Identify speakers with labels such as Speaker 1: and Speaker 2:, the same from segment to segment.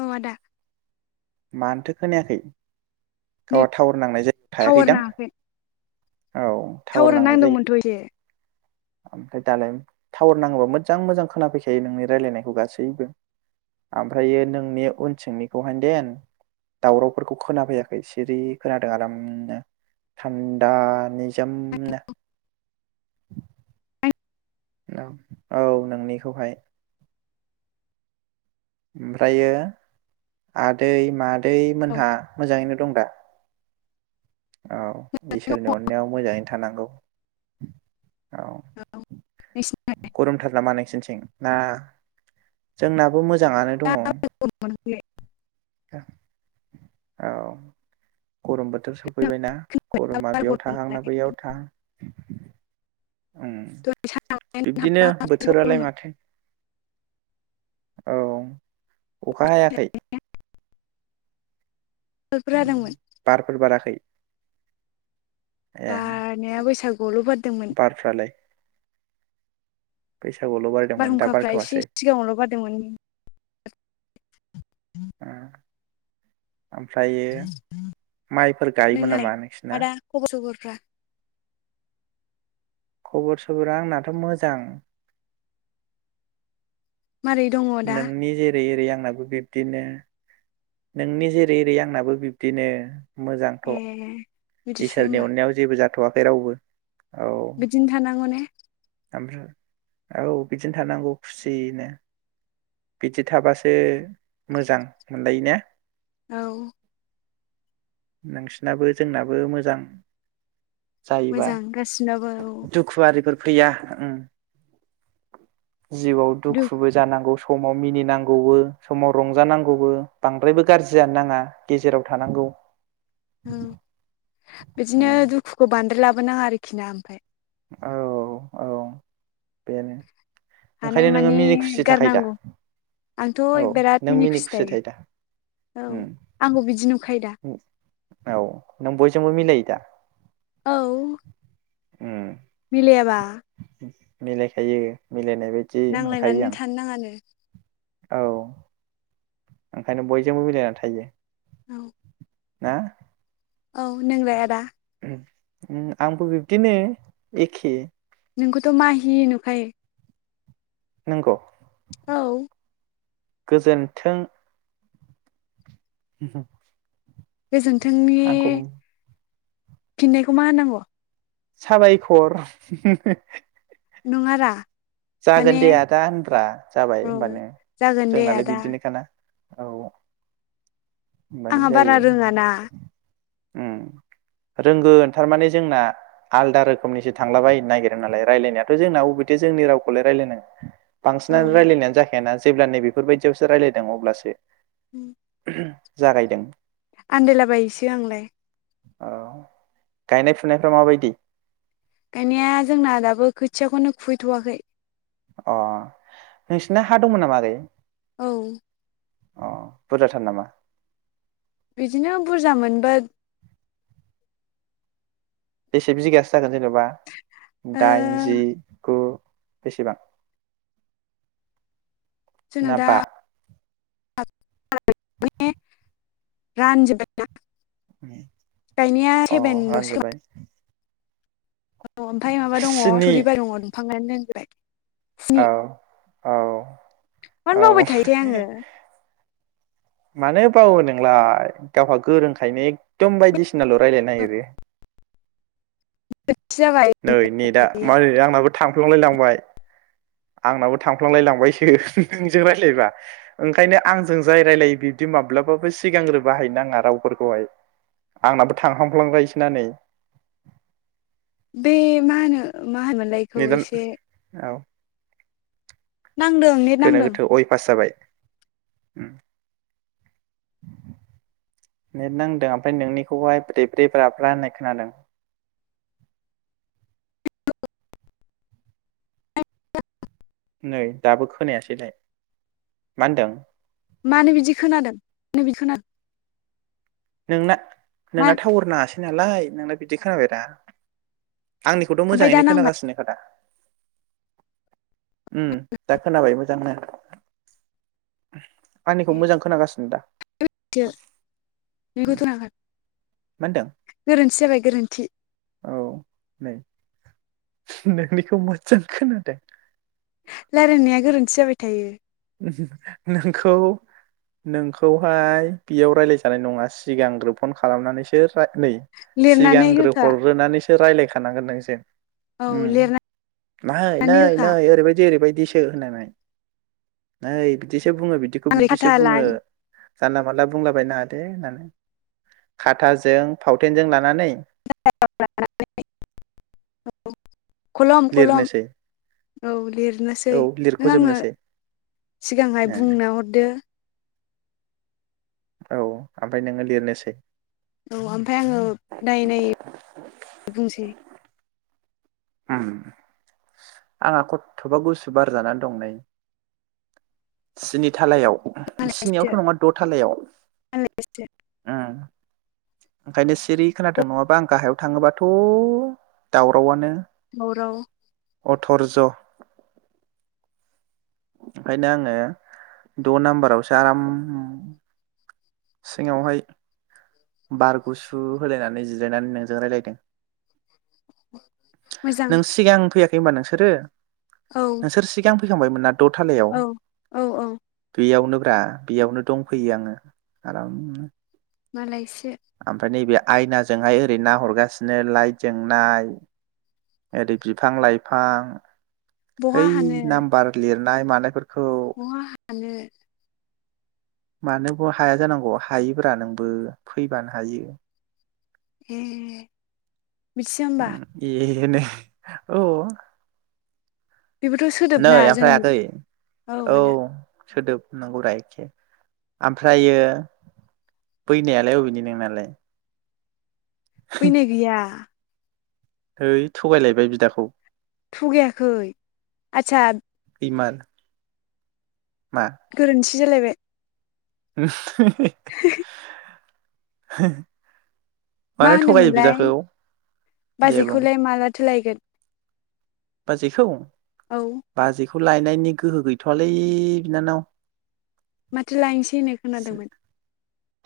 Speaker 1: औ आदा।
Speaker 2: मानोथो खोनायाखै
Speaker 1: नेट
Speaker 2: गावआ टावार नांनाय जायगायाव
Speaker 1: टावार
Speaker 2: थायाखैदां?
Speaker 1: नाङाखै
Speaker 2: औ टावार
Speaker 1: टावारा
Speaker 2: नांनाय जायगायाव
Speaker 1: नांदोंमोनथ' एसे
Speaker 2: ओमफ्राय दालाय टावार नाङोबा मोजां मोजां खोनाफैखायो नोंनि रायलायनायखौ गासैबो आमफ्रायो नोंनि उन थिंनिखौहायदेन दावरावफोरखौ खोनाफैयाखै सिरि खोनादों आरामनो थान्दा निजोमनो। औ औ नोंनिखौहाय ओमफ्रायो आदै मा दै
Speaker 1: औ
Speaker 2: मोनहा मोजाङैनो दं दा? औ इसोरनि अननायाव मोजाङै थानांगौ औ। गरुमथार नामा नोंसिनिथिं? ना जोंनाबो मोज जाङानो दङ औ। गरम बोथोर सफैबायना गरमा बेयाव थाहां ना बैयाव थाहां। उम बिब्दिनो बोथोरालाय माथो औ अखा हायाखै?
Speaker 1: जादोंमोन
Speaker 2: बारफोर बाराखै?
Speaker 1: बारनाया बैसागुआवल' बार
Speaker 2: बारफ्राला लाय [inaudible] बारदोंमोन दा
Speaker 1: बारहुंखाफ्रा एसे
Speaker 2: बारथ'वासै
Speaker 1: सिगाङावल' बारदोंमोन।
Speaker 2: ओ ओमफ्रायो माइफोर गायोमोन
Speaker 1: नोंनालाय
Speaker 2: नामा नोंसिना?
Speaker 1: आदा खबर सबरफ्रा
Speaker 2: खबर सबरा आंनाथ' मोजां।
Speaker 1: मारै दङ दा
Speaker 2: नोंनि जेरै एरै आं। आंनाबो बिब्दिनो। नोंनि जेरै एरै आंनाबो बिब्दिनो मोजांथ'
Speaker 1: ए बिदिसो
Speaker 2: इसोरनि
Speaker 1: होमबा
Speaker 2: अननायाव जेबो जा थ'वाखै रावबो। औ
Speaker 1: बिदिनो थानांगौ ने।
Speaker 2: ओमफ्राय औ बिदिनो थानांगौ खुसिनो बिदि थाबासो मोजां मोनलायो ना
Speaker 1: औ।
Speaker 2: नोंसिनाबो जोंनाबो मोजां। जायोबा
Speaker 1: मोजां गासिनाबो औ
Speaker 2: दुखु आरिफोर फैया उम जिउआव
Speaker 1: दुख
Speaker 2: दुखुबो जानांगौ समाव मिनिनांगौबो समाव रंजानांगौबो बांद्रायबो गारजि जानो नांङा गेजेराव थानांगौ
Speaker 1: उम बिदिनो
Speaker 2: उम
Speaker 1: दुखुखौ बांद्राय लाबो बो नांङा आरोखिना ओमफ्राय
Speaker 2: औ औ औ बेनो
Speaker 1: हानाय
Speaker 2: ओंखायनो नोङो
Speaker 1: मानि
Speaker 2: मिनि खुसि थाखायो दा
Speaker 1: गारनांगौ। आंथ' बेराद मिनि खुसि थायो औ
Speaker 2: उम
Speaker 1: आंबो बिदि नुखायो दा
Speaker 2: औ नों बयजोंबो मिलायो दा
Speaker 1: औ
Speaker 2: उम
Speaker 1: मिलायाबा
Speaker 2: मिलायखायो। मिलायनाय बायदि मोनखायो
Speaker 1: नांलायनानैनो
Speaker 2: आं
Speaker 1: थानो नाङानो
Speaker 2: औ ओंखायनो बयजोंबो मिलायनानै थायो।
Speaker 1: औ
Speaker 2: ना?
Speaker 1: औ नोंलाय आदा?
Speaker 2: उम, उम आंबो बिबदिनो एखे।
Speaker 1: नोंखौथ' माहि नुखायो।
Speaker 2: नोंगौ?
Speaker 1: औ
Speaker 2: गोजोन्थों! [inaudible]
Speaker 1: गोजोन्थोंनि
Speaker 2: आंखौ
Speaker 1: फिन्नायखौ मा होनांगौ?
Speaker 2: साबायखर। हुम हुम हो
Speaker 1: नंङारा
Speaker 2: जागोन दे आदा होनब्रा। जाबाय
Speaker 1: औ
Speaker 2: होनबानो
Speaker 1: जागोन दे
Speaker 2: जोंनालाय
Speaker 1: आदा
Speaker 2: बिदिनोखाना। औ होनबानो
Speaker 1: आंहा बारा
Speaker 2: जायो
Speaker 1: रोंङा ना
Speaker 2: उम रोंगोन थारमाने जोंना आलदा रोखोमनिसो थांलाबायनो नागिरो नालाय रायलायनायाथ' जोंना अबेथो जोंनि रावखौ खौलाय रायलायनांगोन
Speaker 1: औ
Speaker 2: बांसिनानो रायलायनायानो जाखायाना जेब्ला नै बेफोरबायदियावसो रायलायदों अब्लासो
Speaker 1: उम
Speaker 2: जागायदों।
Speaker 1: आन्दायलाबायसो आंलाय।
Speaker 2: औ गायनाय फुनायफ्रा माबायदि?
Speaker 1: गायनाया जोंना दाबो खोथियाखौनो खुबैथ'वाखै।
Speaker 2: अ नोंसिना हा दंमोन नामा आगै?
Speaker 1: औ
Speaker 2: अ बुरजाथार नामा?
Speaker 1: बिदिनो बुरजा मोनबा
Speaker 2: बेसे बिगासो जागोन जेनबा?
Speaker 1: ओ
Speaker 2: दाइन, जि, गु? बेसेबां?
Speaker 1: जोंना
Speaker 2: ना
Speaker 1: दा
Speaker 2: बा
Speaker 1: [unintelligible] रानजोब्बाय ना। गायनाया
Speaker 2: अ
Speaker 1: सेभेन ल'सै खोमा?
Speaker 2: रानजोब्बाय
Speaker 1: औ ओमफ्राय माबा दङ
Speaker 2: स्नि
Speaker 1: थुरिबा दङ दंफां। [unintelligible] स्नि
Speaker 2: औ औ
Speaker 1: मानो
Speaker 2: औ
Speaker 1: बावबाय थायो थाय आङो।
Speaker 2: मानो बावो नोंलाय गावहा गोरोंखायनो एकदम बायदि सिना ल' रायलानो नागेरो।
Speaker 1: जाबाय
Speaker 2: नै नेटआ मारै आंनाबो थांफ्लांय लांबाय। आंनाबो थांफ्लांलायलांबायसो नोंजों रायलायबा ओंखायनो आंजों जाय रायलायो बिब्दि माब्लाबाबो सिगांग्रो बाहायनो नाङा रावफोरखौहाय आंनाबो थांहांफ्लांबायसोना नै।
Speaker 1: बे मा होनो मा होनोमोनलायखौ
Speaker 2: नेटआ
Speaker 1: एसे
Speaker 2: औ
Speaker 1: नांदों नेट नांदों।
Speaker 2: उम नेटनांदों ओमफ्राय नोंनिखौहाय ब्रेब्रे बाब्रा होननाय खोनादों? नै दाबो खोनायासैलाय। मा होनदों?
Speaker 1: मानो बिदि खोनादों मानो बिदि खोनादों?
Speaker 2: नोंना
Speaker 1: मा
Speaker 2: नोंना टाउवार नाङासै नालाय नोंना बिदि खोनाबाय रा। आंनिखौथ
Speaker 1: ओमफ्राय दा
Speaker 2: मोजाङैनो
Speaker 1: नांबाय
Speaker 2: खोनागासिनो खादा? उम दा खोनाबाय मोजांनो। आंनिखौ मोजां खोनागासिनो दा? उम
Speaker 1: [unintelligible]
Speaker 2: मा होनदों
Speaker 1: गोरोन्थि जाबाय गोरोन्थि।
Speaker 2: औ नै नोंनिखौ मोजां खोनादों।
Speaker 1: रायलायनाया गोरोन्थि जाबाय थायो।
Speaker 2: नोंखौ नोंखौहाय बेयाव राय्लायजानाय नंङा सिगांग्रो फन खालामनानैसो फाख नै
Speaker 1: लिरनानै
Speaker 2: सिगांग्रो
Speaker 1: होखा
Speaker 2: हरग्रोनानैस रायलायखानांगोन नों जेन
Speaker 1: औ
Speaker 2: ओम
Speaker 1: लिरनानै
Speaker 2: नै नै
Speaker 1: होखा
Speaker 2: नै ओरैबायदि ओरैबायदि दिसो होनानै नै बिदि बुंङो बिदिखौ
Speaker 1: आं
Speaker 2: बिब्दिसो
Speaker 1: खाथा ला
Speaker 2: बुंङो जानला मानला बुंलाबायनो नांङा दे होननानै खाथाजों फावथेनजों लानानै
Speaker 1: [unintelligible] खलम खलम
Speaker 2: लिरनोसै
Speaker 1: औ लिरनोसै
Speaker 2: औ
Speaker 1: नों आंनो
Speaker 2: लिरख'जोबनोसै
Speaker 1: सिगांहाय
Speaker 2: ए,
Speaker 1: बुंना हरदो
Speaker 2: औ ओमफाय नोंङो लिरनोसै
Speaker 1: औ ओमफाय आंङो नायै नायै बुंसै
Speaker 2: ओम आंहा खथ'बा गुसु बार जानानै दं नै स्नि थालायाव
Speaker 1: मालायसो
Speaker 2: स्नियावथ' नंङा द' थालायाव
Speaker 1: मालायसो
Speaker 2: ओंखायनो सिरि खोनादों नङाबा आं गाहायाव थांङोबाथ' दावरावनो
Speaker 1: दावराव
Speaker 2: अथरज ओंखायनो आंङो द' नाम्बारावसो आराम सिङांवहाय बार गुसु होलायनानै जिरायनानै नोंजों रायज्लायदों
Speaker 1: मोजां
Speaker 2: नों सिगां फैयाखै होनबा नोंसोरो
Speaker 1: औ
Speaker 2: नोंसोर सिगां फैखांबायमोन ना द' थालायाव
Speaker 1: औ औ औ
Speaker 2: गैयाव [unintelligible] बेयावनो दंफैयो आंङो आरामनो
Speaker 1: मालायस
Speaker 2: ओमफ्राय नैबे आयनाजोंहाय ओरै ना हरगासिनो लाइट जों नाय ओरै बिफां लाइफां
Speaker 1: बहा
Speaker 2: ओइ नाम बारत [unintelligible] नाय मानायफोरखौ
Speaker 1: अहा हानो
Speaker 2: मानोबो हाया जानांगौ हायोब्रा नोंबो फैबानो हायो
Speaker 1: ए मिथिया होमबा
Speaker 2: ओम ए बेनो औ।
Speaker 1: बेबोथ'
Speaker 2: नै
Speaker 1: सोदोबना
Speaker 2: आफाय
Speaker 1: जोंनि
Speaker 2: आगै औ। सोदोब नांगौ रा एखे ओमफ्रायो बैनायालाय अबेनि नोंनालाय।
Speaker 1: फैनाय गैया।
Speaker 2: हैइ थगायलायबाय बिदाखौ [inaudible]
Speaker 1: थगायाखै आचसा।
Speaker 2: इमान।
Speaker 1: गोरोन्थि। जालायबाय।
Speaker 2: [unintelligible]
Speaker 1: [inaudible]
Speaker 2: [inaudible]
Speaker 1: मा
Speaker 2: थगायो
Speaker 1: होनोमोनलाय
Speaker 2: बिदाखौ दे बुं
Speaker 1: बाजैखौलाय माला थो लायगोन?
Speaker 2: बाजैखौ?
Speaker 1: औ
Speaker 2: बाजैखौ खौ लायनायनि गोहो गैथ'वालै बिनानाव
Speaker 1: माथो लायनोसै होननाय खोनादोंमोन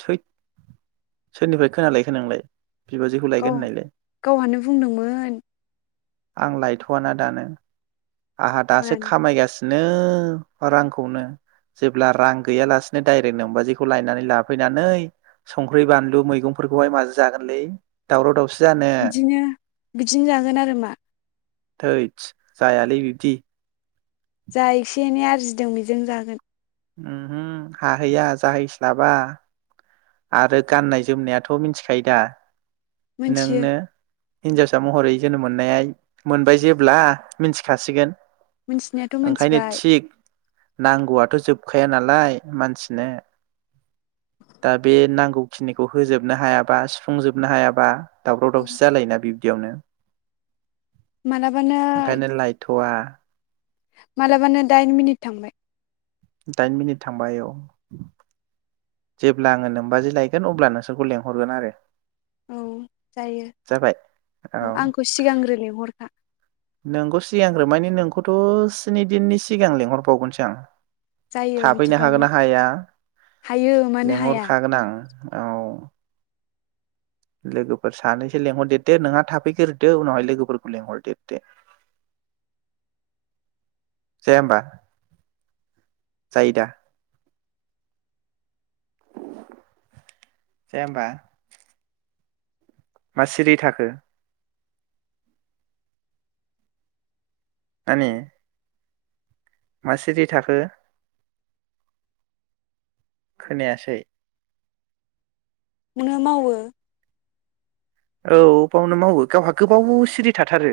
Speaker 2: थै सोरनिफ्राय खोनालाय खोनोंलाय?
Speaker 1: गाव गावहानो बुंदोंमोन।
Speaker 2: आं लायथ'वाना दानो। आंहा दासो
Speaker 1: मानो
Speaker 2: खामायगासिनो। बिनो रांखौनो जेब्ला रां गैया लासिनो दायरेक नोबाजिखौ लायनानै लाफैनानै संख्रि बानलु मैगंफोरखौहाय माजों जागोनलै दावराव दावसि जानो
Speaker 1: बिदिनो बिदिनो जागोन आरो मा
Speaker 2: थोदस जाया। लै बिब्दि।
Speaker 1: जा एसे एनै आरजिदों बेजों जागोन।
Speaker 2: ओहो हाहैया जाहैस्लाबा आरो गाननाय जोमनायाथ' मिथिखायो दा?
Speaker 1: मोनथियो
Speaker 2: नोंनो हिन्जावसा महरै जोनोम मोननाय मोनबाय जेब्ला मिथिखासिगोन।
Speaker 1: मोनथिनायाथ'
Speaker 2: ओंखायनो
Speaker 1: मोनथिबाय
Speaker 2: थिग नांगौआथ' जोब थोखाया नालाय मानसिनो। दा बे नांगौखिनिखौ होजोबनो हायाबा सुफुंजोबनो हायाबा दावराव दावसि जालायोना बिबदियावनो।
Speaker 1: मालाबानो
Speaker 2: गा [unintelligible]
Speaker 1: मालाबानो दाइन मिनिट थांबाय
Speaker 2: दाइन मिनिट थांबाय औ जेब्ला आङो नोंबाजै लायगोन अब्ला नोंसोरखौ लेंहरगोन आरो
Speaker 1: औ जायो
Speaker 2: जाबाय
Speaker 1: औ आंखौ सिगांग्रो लिहरखा।
Speaker 2: नोंखौ सिगांग्रो मायनि नोंखौथ' स्नि दिननि सिगां लिंहरबावगोनसो आं।
Speaker 1: जायो
Speaker 2: थाफैनो हागोन
Speaker 1: बिदिबाबो
Speaker 2: ना हाया?
Speaker 1: हायो मानो हाया
Speaker 2: लेंहरखागोन आं। औ लोगोफोर सानैसो लेंंहरदेरदो नोंहा थाफैग्रोदो उनावहाय लोगोफोरखौ लेंंहरदेरदो। जाया होमबा जायो दा? जाया होमबा? मा सिरि थाखो? नानि मा सिरि थाखो? खोनायासै?
Speaker 1: मोनो मावो
Speaker 2: औ बावनो मावो गावहा गोबाव सिरि थाथारो।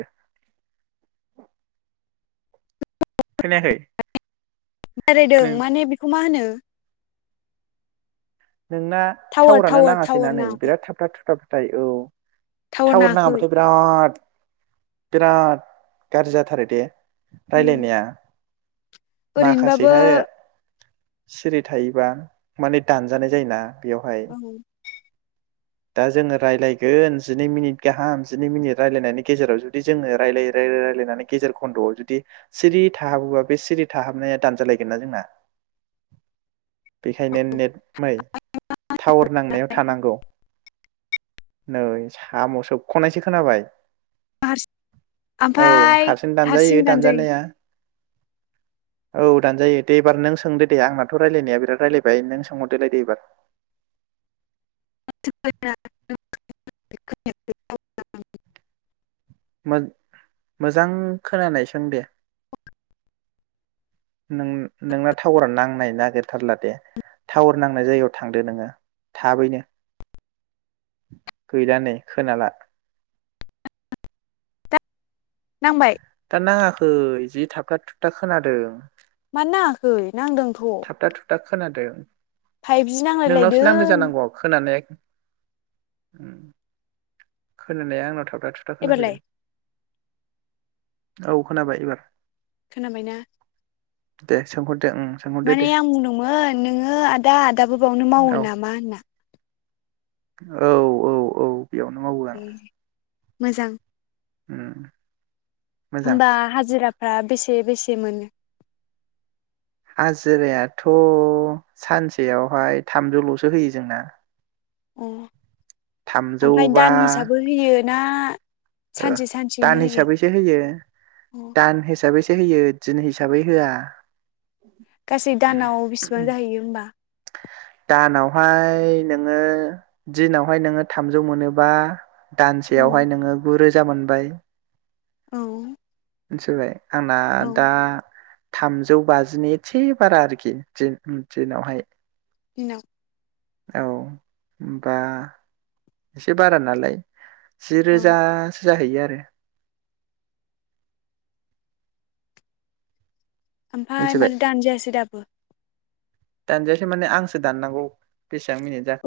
Speaker 2: खोनायाखै?
Speaker 1: बेरायदों।
Speaker 2: नों
Speaker 1: माने बेखौ मा होनो?
Speaker 2: नोंना
Speaker 1: टावार
Speaker 2: थटावरानो
Speaker 1: टावार
Speaker 2: नाङासैना
Speaker 1: टावार
Speaker 2: नै
Speaker 1: नाङाखै
Speaker 2: बिराथ थाबथाब थुथाब थाय औ टावार नाङाबथाय बिराद बिराद गाज्रि जाथारो दे
Speaker 1: उम
Speaker 2: रायलायनाया
Speaker 1: ओरैनोबाबो
Speaker 2: माखासेहाय सिरि थायोबा माने दान जानाय जायोना। बेवहाय
Speaker 1: औ
Speaker 2: दा जोङो रायलायगोन जिनै मिनिट गाहाम जिनै मिनिट रायलायनायनि गेजेराव जुदि जोङो। रायलायै रायलाय रायलायनानै गेजेर खन्द'आव जुदि सिरि थाहाबोबा। बे सिरि थाहाबनाया दानजालायगोन ना जोंना। बेखायनो नेट मै टावार नांनायाव थानांगौ। नै साम' सोबख'नायसो खोनाबाय।
Speaker 1: हारसि ओमफाय हारसिं दानजायो।
Speaker 2: औ दानजायो दे एबार नों सोंदो दे आंनाथ' रायलायनाया बिराद रायलायबाय नों सोंहरदोलाय दे एबार
Speaker 1: [unintelligible]
Speaker 2: मो-मोजां खोनानाय सों दे नों नोंना टावारा नांनाय नागिरथारला दे टावार नांनाय जायगायाव थांदो नोङो थाबैनो। गैला नै खोनाला।
Speaker 1: नांबाय
Speaker 2: दा नाङाखै जि थाबथा थुबथा खोनादों।
Speaker 1: मानो नांआखै? नांदोंथ'
Speaker 2: थाबथा थुबथा खोनादों।
Speaker 1: फाइभजि
Speaker 2: नोंनावसो नांदों
Speaker 1: नांलायलायदों
Speaker 2: जानांगौ खोनानाय अम खोनानाया आंनाव थाब था थुबथा खोना
Speaker 1: एबारलाय
Speaker 2: फैदों औ खोनाबाय एबार
Speaker 1: खोनाबायना
Speaker 2: दे सोंहरदो अम
Speaker 1: माने आं बुंदोंमोन नोङो आदा दाबो बावनो मावो
Speaker 2: औ
Speaker 1: नामा होनना
Speaker 2: औ औ औ बेयावनो मावो आं
Speaker 1: ए मोजां
Speaker 2: अम
Speaker 1: होमबा हाजिरा फ्रा बेसे-बेसे मोनो
Speaker 2: हाजिरायाथ' सानसेयावहाय थामजौल'सो होयो जोंना
Speaker 1: अ
Speaker 2: थामजौ
Speaker 1: ओमफ्राय
Speaker 2: बा
Speaker 1: दान हिसाबै होयो ना
Speaker 2: ओ
Speaker 1: सानसे सानसेयैनो
Speaker 2: दान
Speaker 1: होयो
Speaker 2: हिसाबैसो होयो
Speaker 1: अ
Speaker 2: दान हिसाबै होयो दिन हिसाबै होआ
Speaker 1: गासै दानाव बेसेबां जाहैयो होमबा
Speaker 2: दानावहाय नोङो दिनावहाय नोङो थामजौ मोनोबा
Speaker 1: औ
Speaker 2: दानसेयावहाय नोङो रोजा मोनबाय
Speaker 1: औ
Speaker 2: मोनथिबाय आंना
Speaker 1: औ
Speaker 2: दा थामजौ बाजिनि एसे बारा आरोखि दिन दिनावहाय
Speaker 1: दिनाव
Speaker 2: औ होमबा एसे बारा नालाय जि
Speaker 1: औ
Speaker 2: रोजा जाहैयो आरो
Speaker 1: ओमफाय मानो दानजायासै दाबो
Speaker 2: दानजायाखै माने आंसो दाननांगौ बेसां मिनिट जाखो